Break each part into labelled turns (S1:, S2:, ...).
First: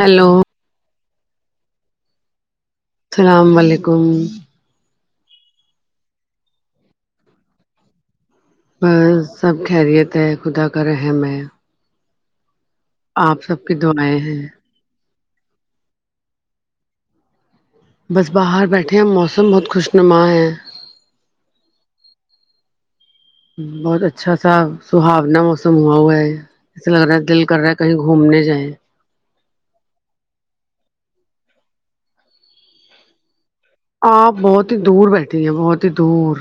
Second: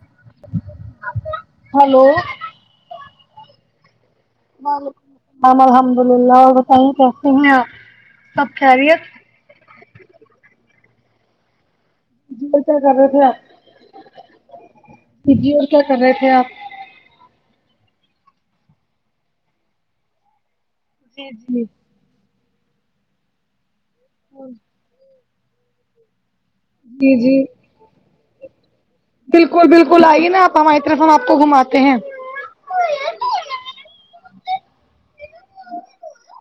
S1: hello
S2: hello
S1: اسلام علیکم
S2: وعلیکم الام الحمد للہ اور بتائیے کیسے ہیےآپ
S1: امم سب خیریت ہے خدا کا رحم ہے
S2: جی اور کیا کر رہے تھے آپ
S1: سب کی دعائیں ہیں
S2: جی اور کیا کر رہے تھے آپ
S1: بس باہر بیٹھے ہیں موسم بہت خوش نما ہیں
S2: جی جی
S1: بہت اچھا سا سہانا موسم ہوا ہوا ہے ایسا لگ
S2: جی
S1: رہا ہے دل
S2: جی
S1: کر رہا کہیں گھومنے جائیں
S2: بالکل بالکل آئیے نا آپ ہماری طرف ہم آپ کو گھماتے ہیں
S1: آپ بہت ہی دور بیٹھے ہیں بہت ہی دور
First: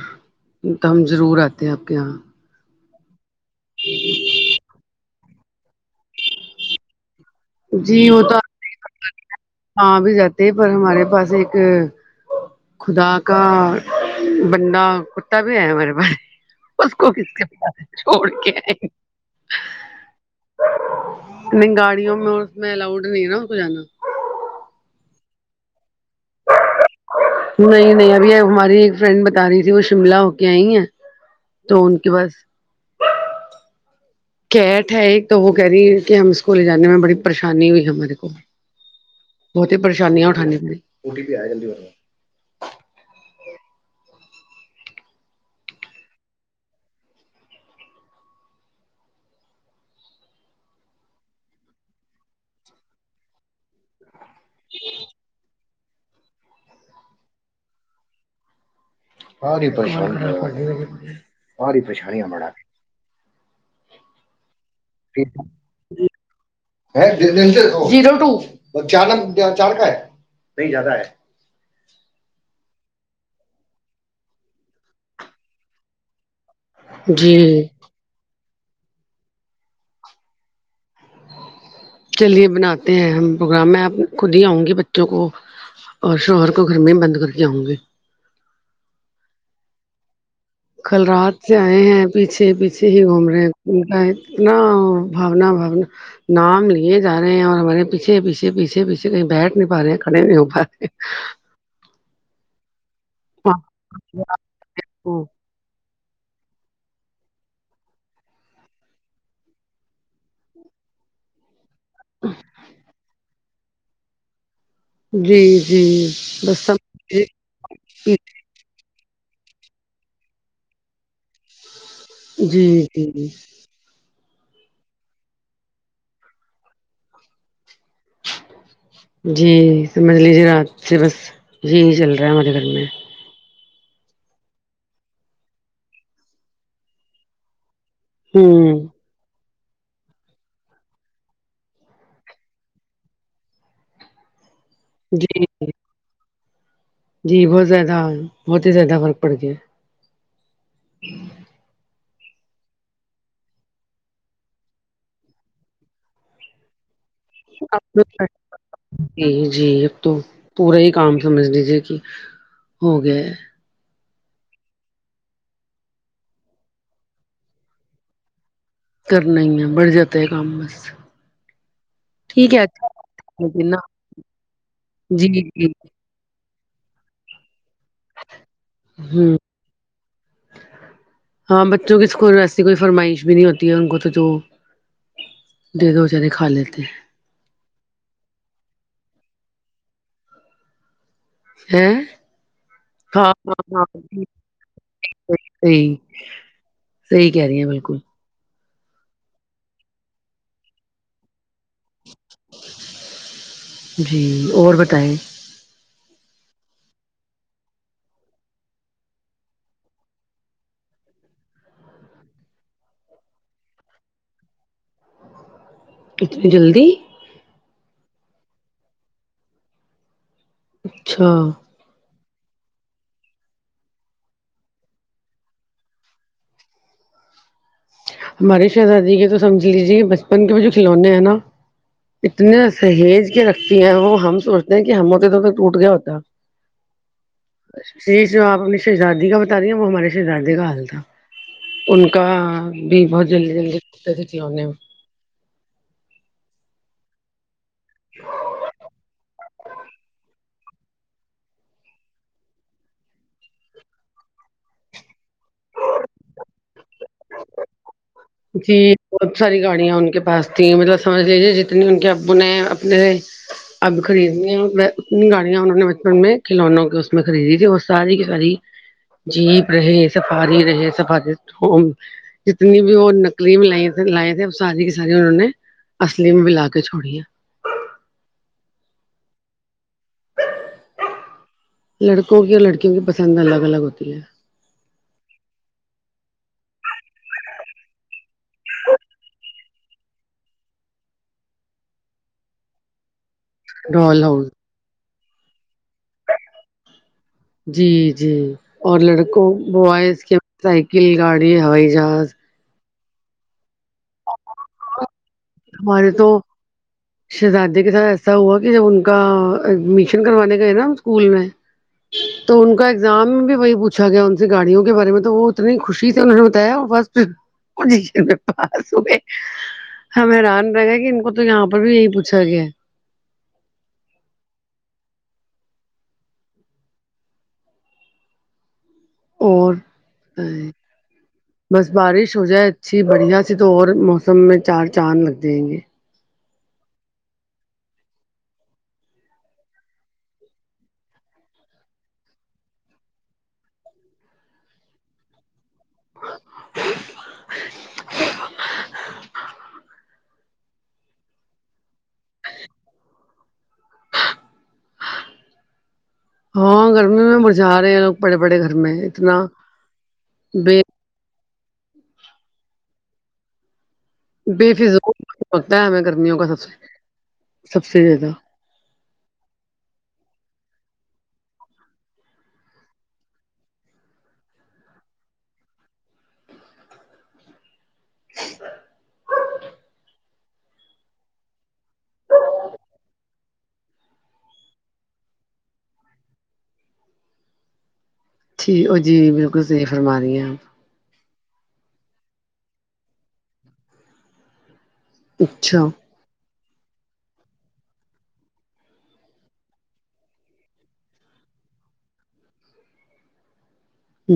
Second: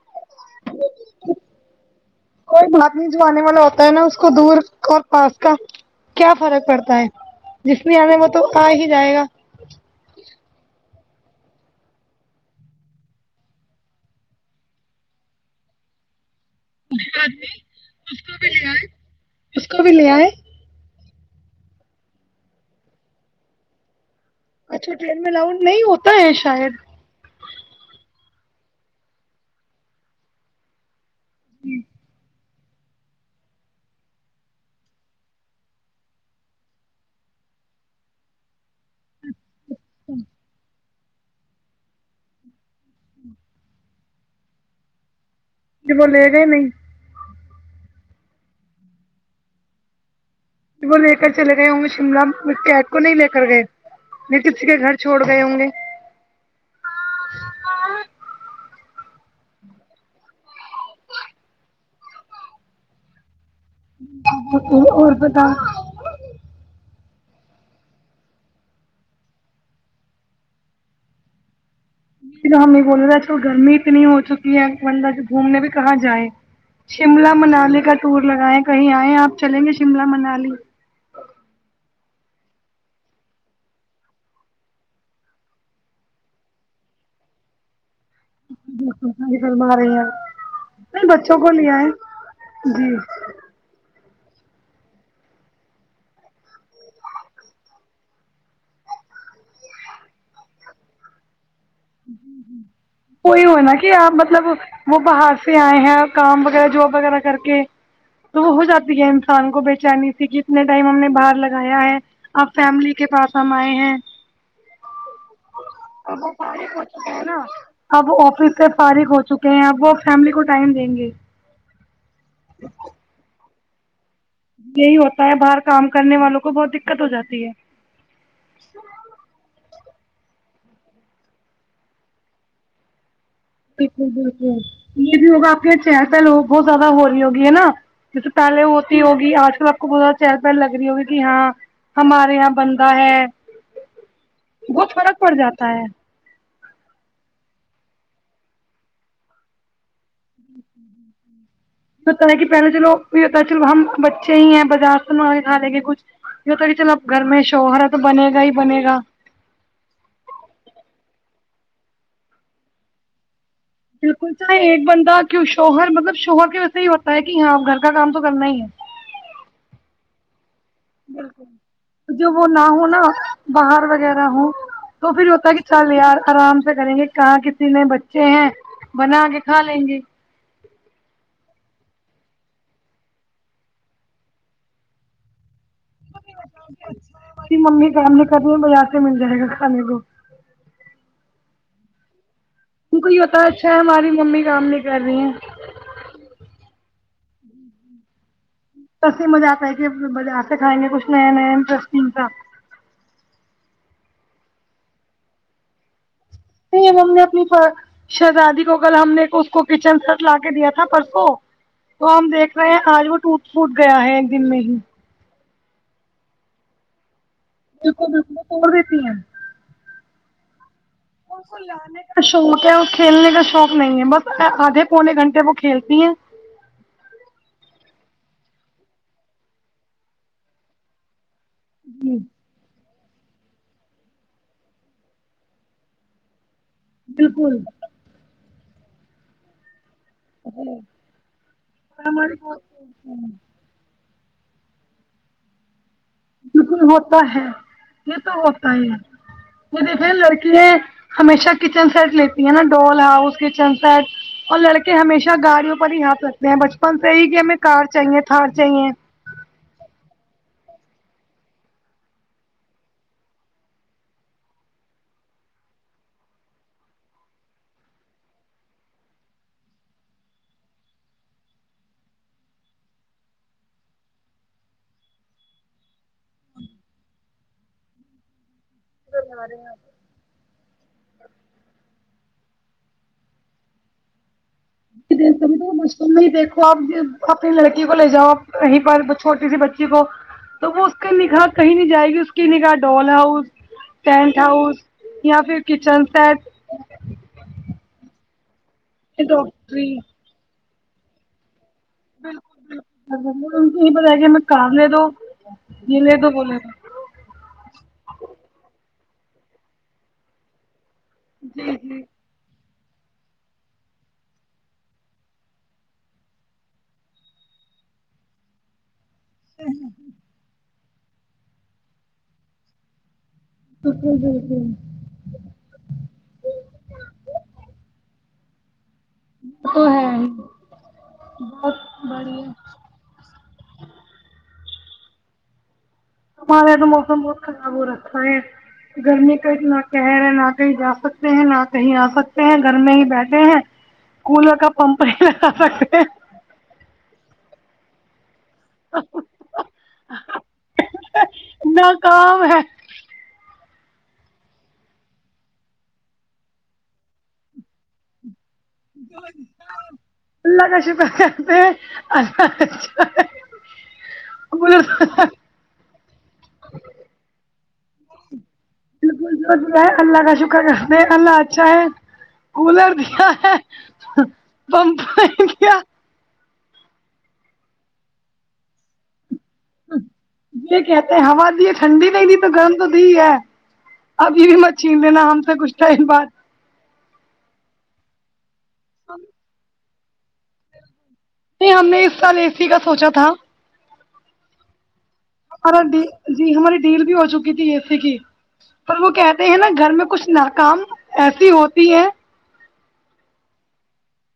S1: تو ہم ضرور آتے ہیں آپ کے یہاں
S2: کوئی بات نہیں جو آنے والا ہوتا ہے نا اس کو دور اور پاس کا کیا فرق پڑتا ہے جس میں
S1: جی
S2: آنے
S1: وہ
S2: میں تو آ ہی جائے گا
S1: ہاں آبھی جاتے ہیں پر ہمارے پاس ایک خدا کا بندہ کتا بھی ہے ہمارے پاس اس کو کس کے پاس چھوڑ کےآے
S2: اس کو بھی لے آئے
S1: نہیں گاڑیوں میں اس میں الاؤڈ نہیں ہے نا اس کو جانا
S2: اچھا ٹرین میں لاؤڈ نہیں ہوتا ہے شاید
S1: نہیں نہیں ابھی ہماری ایک فرینڈ بتا رہی تھی وہ شملہ ہو کے آئی ہیں تو ان کے پاس کیٹ ہے ایک تو وہ کہہ رہی ہے کہ ہم اسکو لےجانے میں بڑی پریشانی ہوئی ہمارے کو بہت ہی پریشانیاں اٹھانی پڑی
S2: جی وہ لےگے ہی نہیں وہ لے کر چلے گئے ہوں شملہ کیٹ کو نہیں لے کر گئے میں کسی کے گھر چھوڑ گئے ہوں گے
S1: [unintelligible] ساری پریشانی ساری پریشانی ہے مڑا
S2: [inaudible] اور بتا
S1: جی چار کا ہے نہیں زیادہ ہے
S2: ہم یہ بول رہے تھے گرمی اتنی ہو چکی ہے بندہ جو گھومنے بھی کہاں جائیں شملہ
S1: جی
S2: منالی کا ٹور لگائےیں کہیں آئئے آپ چلیں گے شملہ منالی
S1: چلیے بناتے ہیں ہم پروگرام میں خود ہی آؤں گی بچوں کو اور شوہر کو گھر میں ہی بند کر کے آؤں گے
S2: [inaudible] اری ف مارے گ
S1: کل رات سے آئے ہیں پیچھے پیچھے
S2: جی
S1: ہی گھوم رہے ہیں ان کاا اتنا بھاونا بھاونا نام لیے جا رہے ہیں اور ہمارے پیچھے پیچھے پیچھے پیچھے کہیں بیٹھ نہیں پا رہے ہیں کھڑے نہیں ہو پا رہے
S2: کوئی ہو نا کہ آپ مطلب وہ باہر سے آئے ہیں آپ کام وغیرہ جواب وغیرہ میں کر کے تو وہ ہو جاتی ہے انسان کو بےچانی سی کہ اتنے ٹائم ہم نے باہر لگ گیا ہے اب فیملی کے پاس ہم آئے ہیں
S1: جی ش جی بس
S2: فارغ
S1: سب
S2: ہو چکے ہے نا
S1: جی
S2: اب آفس سے فارغ ہو چکے ہیں اب وہ فیملی کو ٹائم دیں گے
S1: جی ش جی ش جی
S2: یہی ہوتا ہے باہر کام کرنے والوں کو بہت دکت ہو جاتی ہے
S1: جی سمجھ لیجیے آج چرس یہی چل رہا ہے ہمارے گھر میں
S2: بالکل بالکل یہ بھی ہوگا آپنی چار سال بہت زیادہ ہو رہی ہوگی ہے نا جس پہلے
S1: ہوں
S2: ہوت ہوتی آج کل آپ کو بت چہل پہل لگ رہی ہوگی ہاں کہ ہاں ہمارے یہاں بندہ ہے
S1: سس سس
S2: بت فرق پڑجاتا ہے
S1: جی بہت زیادہ بہت ہی زیادہ فرق پڑ گیا ہے ہی
S2: ہوتا ہے کہ پہلے چلویہ ہوتا ہے چلو ہم بچے ہی ہیں بازار سے مانگا کے کھالینگے کچھ یہ تو ہوتا کی چلو اب گھر میں شوہر ہے تو بنے گا ہی بنے گا
S1: جی جی ایک تو پورا ہی کام سمجھ لیجیے کہ ہو گیا ہے
S2: بالکل چاہے ایک بندہ کیوں شوہر مطلب شوہر کے ویسے ہی ہوتا ہے کہ ہاں گھر کا کام تو کرنا ہی ہے
S1: کرنا ہی ہے بڑھ جاتا ہے کام بس
S2: بالکل جو وہ
S1: ٹھیک ہے
S2: نہ ہو نا
S1: اچھا نا
S2: باہر وغیرہ ہو تو
S1: جی
S2: پھر ہوتا ہے کہ
S1: جی
S2: چل یار آرام سے کریں گے کہاں کسی نے بچے ہیں بنا
S1: ہوں
S2: کے کھا لیں گے
S1: ہاں بچوں کے اسکول میں ایسی کوئی فرمائش بھی نہیں ہوتی ہے ان کو جو دے دو جو کھا لیتے ہیں
S2: اس کی ممی کام نہیں کر رہی بازار سے مل جائے گا کھانے کو
S1: ہیں
S2: ان کو یہ
S1: ہاں
S2: ہوتا
S1: ہاں
S2: اچھا ہے
S1: ہاں
S2: ہماری ممی کام نہیں کر رہی ہیں
S1: صحیح جی صحیح کہہ رہی ہیں بالکل
S2: ٹس سے مزہ آتا ہے کہ بازار سے کھائیں گے کچھ نیا نیا انٹرسٹنگ سا
S1: جی اور بتائیں
S2: [unintelligible] شہزادی کو کل ہم نے اس کو کچن سٹ لا کے دیا تھا پرسوں تو ہم دیکھ رہے ہیں آج وہ ٹوٹ پھوٹ گیا ہے ایک دن میں ہی
S1: اتنی جلدی
S2: [unintelligible] توڑ دیتی ہیں
S1: اچھا
S2: اس کو لانے کا شوق ہے اور کھیلنے کا شوق نہیں ہے بس آدھے پونے گھنٹے وہ کھیلتی ہیں
S1: ہماری شہزادی کے تو سمجھ لیجیے بچپن کے جو کھلونے ہیں نا
S2: جی
S1: اتنے سہیج کے رکھتی ہیں وہ ہم سوچتے ہیں کہ ہم ہوتے تو وہ ٹوٹ گیا ہوتا
S2: بالکل
S1: ش جو آپ اپنی شہزادی کا بتا دیا وہ ہمارے شہزادے کا حال تھا ان کا
S2: ہمارے
S1: بہت جلدی جلدی ٹوٹتے تھے کھلونے
S2: بک میں ہوتا ہے یہ تو ہوتا ہے یہ دیکھے لڑکیاں ہمیشہ کچن سیٹ لیتی ہیں نا ڈول ہاؤس کچن سیٹ اور لڑکے ہمیشہ گاڑیوں پر ہی ہاتھ رکھتے ہیں بچپن سے یہی کہ ہمیں کار چاہیے تھار چاہیے
S1: جی بہت ساری گاڑیاں ان کے پاس تیں مطلب سمجھ لیجیے جتنی ان کے ابو نے اپنے اب خریدنی ہیں اتنی گاڑیاں انہوں نے بچپن میں کھلونوں کے اس میں خریدی تھی اور ساری کی ساری جیپ رہے سفاری رہے سفا چٹ ہو جتنی بھی وہ نقلی لائیں تھے لائیں تھے ساری کی ساری انہوں نے اصلی میں ملا کے چھوڑی ہیں
S2: ہم ا رہے ہیں ہم
S1: لڑکوں کی اور لڑکیوں کی پسند الگ الگ ہوتی ہے
S2: دیکھو بچپن میں ہی دیکھو آپ اپنی لڑکی کو لے جاؤ کہی پر چھوٹی سی بچی کو تو وہ اس کے نگاہ کہیں نہیں جائے گی اس کی نگاح ڈول ہاؤس ٹینٹ ہاؤس یا پھر کچن سیپ
S1: جی جی اور لڑکوں
S2: ڈاکٹری
S1: بوائز کے سائیکل گاڑی ہوائی جہاز
S2: [unintelligible] ہمیں کار لے دو یہ
S1: ہمارے
S2: لے
S1: تو
S2: دو بولے
S1: شہزادے کے ساتھ ایسا ہوا کہ جب ان کا ایڈمیشن کروانے گئے نا اسکول میں
S2: جی جی
S1: تو ان کا ایگزام بھی وہی پوچھ گیا ان سے گاڑیوں کے بارے میں تو وہ اتنی خوشی سے مجھے بتایا بس [unintelligible] ہم حیران رہ گے کہ ان کو تو یہاں پر بھی یہی پوچھا گیا
S2: بالکل بالکل
S1: اور
S2: تو ہے
S1: [unintelligible]
S2: بہت
S1: بس بارش ہو
S2: بڑھیا
S1: جائے جی بڑھیا سے تو اور موسم میں چار چاند لگ جائیں گے
S2: ہمارے یہاں تو موسم بہت خراب ہو رکھا ہے گرمی کا اتنا قہر ہے نہ کہیں جا سکتے ہیں نہ کہیں آ سکتے ہیں گھر میں ہی بیٹھے ہیں کولر کا پمپ [unintelligible] ناکام ہے
S1: ہاں گرمی میں مزے آرہے ہے پڑے پڑے گھرمیں
S2: اللہ کا
S1: بے
S2: شکر ہے الله کا شکر ہے
S1: بے
S2: بالکل
S1: فضول لگتا ہے ہمیں گرمیاں کا سب سے سب سے زیادہ
S2: بالکل جو بھی ہے اللہ کا شکر کر اللہ اچھا ہے کولر دیا ہے پمپ نہیں دیا یہ کہتے ہیں ہوا دی ٹھنڈی نہیں دی تو گرم تو دی ہے اب یہ بھی مت چھین لینا ہم سے کچھ ٹائم بعد
S1: ٹھیک وہ جی بالکل صیح فرما رہی ہیں آپ
S2: نہیں ہم نے اس سال اے سی کا سوچا تھا ہمارا
S1: اچھا
S2: ڈ جی ہماری ڈیل بھی ہو چکی تھی اےسے کی پر وہ کہتے ہیں نا گھر میں کچھ ناکام ایسی ہوتی ہے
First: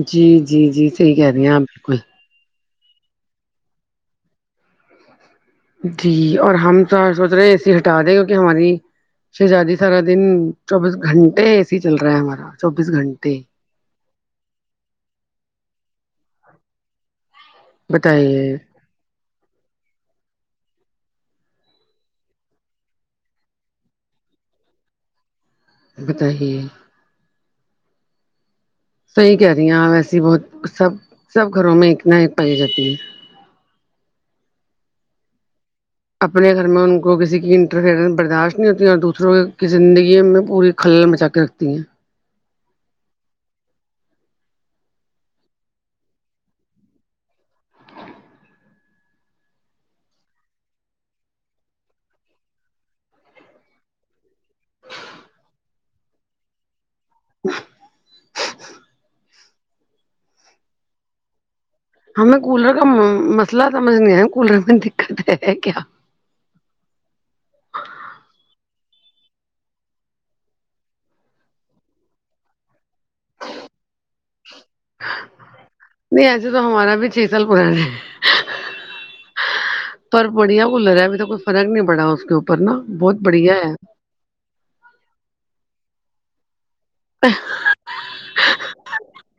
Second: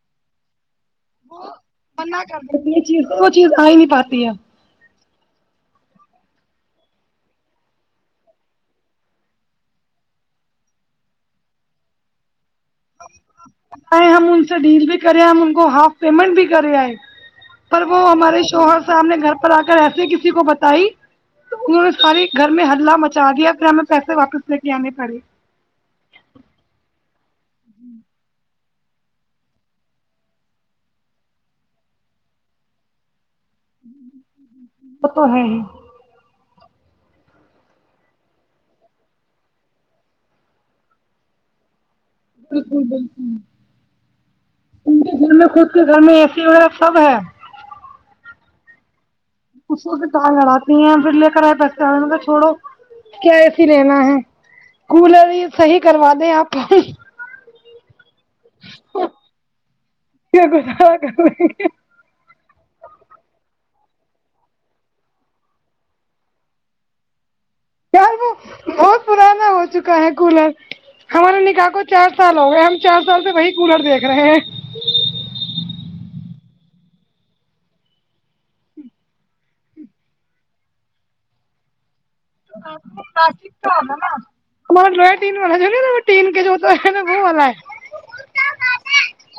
S1: جی جی جی صحیح کہہ رہی ہیں آپ بالکل
S2: یہ چیز وہ چیز آ ہی نہیں پاتی ہے
S1: جی اور ہم سوچ رہے ہیں اے سی ہٹا دیں کیونکہ ہماری شہزادی سارا دن چوبیس گھنٹے اے سے ہی چل رہا ہے ہمارا چوبیس گھنٹے
S2: ہائے ہم ان سے ڈیل بھی کرے ہم ان کو ہاف پیمنٹ بھی کرےائے پر وہ ہمارے
S1: بتائیے
S2: شوہر صاحب نے گھر پر آ کر ایسے کسی کو بتائی انہوں نے ساری گھر میں ہلہ مچا دیا پھر ہمیں پیسے واپس لے کے آنے پڑے
S1: بتائیے
S2: جی
S1: صحیح کہہ رہی ہیں آپ و ایسیے بہت سب سب گھروں میں ایک نہ ایک پائی جاتی ہے
S2: وہ تو ہے ہی
S1: اپنے گھر میں ان کو کسی کی انٹرفیئرنس برداشت نہیں ہوتی اور دوسروں کی زندگی میں پوری ہلہ میں مچا کے رکھتی ہیں
S2: بالکل بالکل ان کے گھر میں خود کے گھر میں اے سی وغیرہ سب ہے اس وقت تو لڑاتی ہیں پھر لے کر آئے پیسے آ تو چھوڑو کیا اے سی لینا ہے کولر ہی صحیح کروا دیں آپ
S1: ہ
S2: کیا گزا کر رہے
S1: ہمیں کولر کا م مسئلہ سمجھ نہیں آ کولر میں دقت ہے کیا
S2: یار وہ
S1: [inaudible]
S2: بہت پرانا ہو چکا ہے کولر ہمارے نکاح کو چار سال ہو گئے ہم چار سال پہ وہی کولر دیکھ رہے ہیں
S1: نہیں ایسے تو ہمارا بھی چھ سال پرانا ہے پر بڑھیا کولر ہے ابھی تو کوئی فرق نہیں پڑا اس کے اوپر نا بہت بڑھیا ہے
S2: ہمارا ڈوین والا جو ہے نا نا وہ تین کے جو تو ہے نا وہ والا ہے
S1: [inaudible]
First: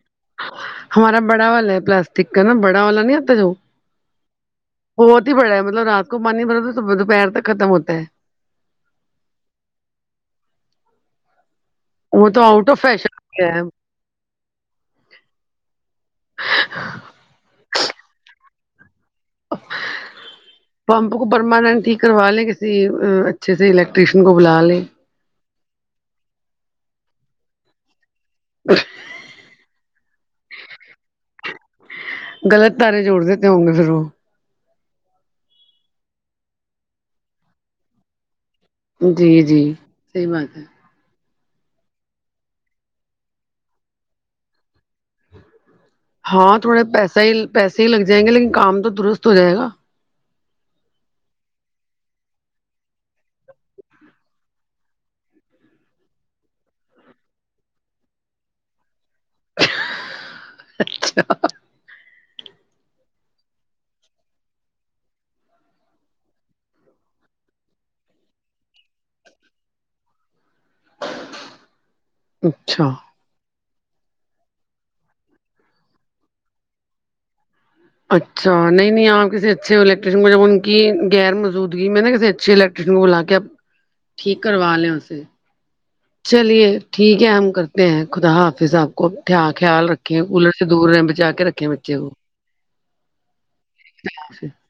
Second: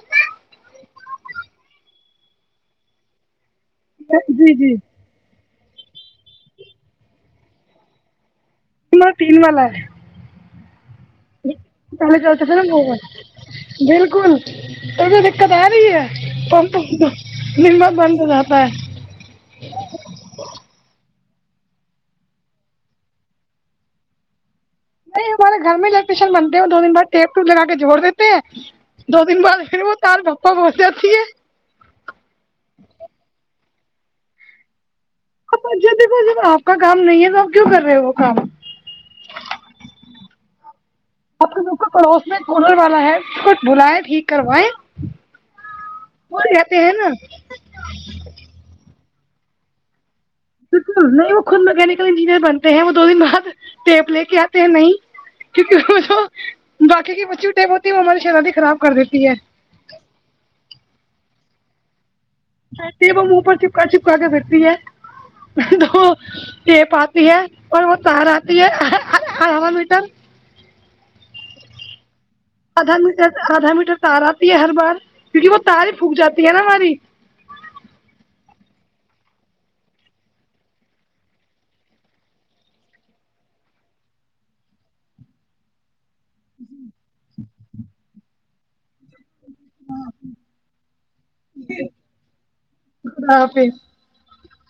S1: ہمارا بڑا والا ہے پلاسٹک کا نا بڑا والا نہیں آتا جو
S2: جی جی
S1: بہت ہی بڑا ہے مطلب رات کو پانی بھرا تھا دوپہر تک ختم ہوتا ہے
S2: نا تین والا ہے
S1: وہ تو آؤٹ آف فیشن ہو گیا ہے
S2: [unintelligible] بالکل داکت آ رہی ہے [unintelligible] من مت بند ہوجاتا
S1: ہاں پمپ کو پرماننٹ ہی کروا لے کسی اچھے سے الیکٹریشین کو بلا لے
S2: نہیں ہمارے گھر میں الیکٹشن بنتے ہیں دو دن بعد ٹیپ ٹوپ لگا کے جوھڑ دیتے ہیں دو دن بعد پھر وہ [unintelligible]
S1: غلط تارے جوڑ دیتے ہوں گے پھر وہ
S2: آپ کا کام نہیں ہے تو کیوں کر رہے ہو وہ کام
S1: جی جی صحی بات ہے
S2: اپ تو بال پڑوس میں کولر والا ہے بلائے ٹھیک کروائے
S1: ہاں تھوڑے پیسہ ہی پیسے ہی لگ جائیں گے لیکن کام تو درست ہو جائے گا
S2: بالکل نہیں وہ خود میکینکل انجینئر بنتے ہیں وہ دو دن بعد ٹیپ لے کے آتے ہیں نہیں کیونکہ وہ جو باقی کی بچی ٹیپ ہوتی ہے وہ ہماری شرادی خراب کر دیتی ہے
S1: اچھا
S2: کہتی ہے وہ منہ پر چپکا چپکا کے پھرتی ہے تو چٹیپ آتی ہے اور وہ تار آتی ہے ہوا میٹر
S1: ہ
S2: آدھا میٹر آدھا میٹر تار آتی ہے ہر بار کیونکہ وہ تار ہی پھک جاتی ہے نا ہماری
S1: اچھا نہیں آپ کسی اچھے الیکٹریشن میں ان کی غیر موجودگی میں نا کسی اچھی بلا کے ٹھیک کروا لیے اسے چلیے ٹھیک ہے ہم کرتے ہیں خدا حافظ آپ کو تھا دھیان خیال رکھے کولر سے دور رہ بچا کے رکھے بچے کو
S2: خدا حافط
S1: [unintelligible]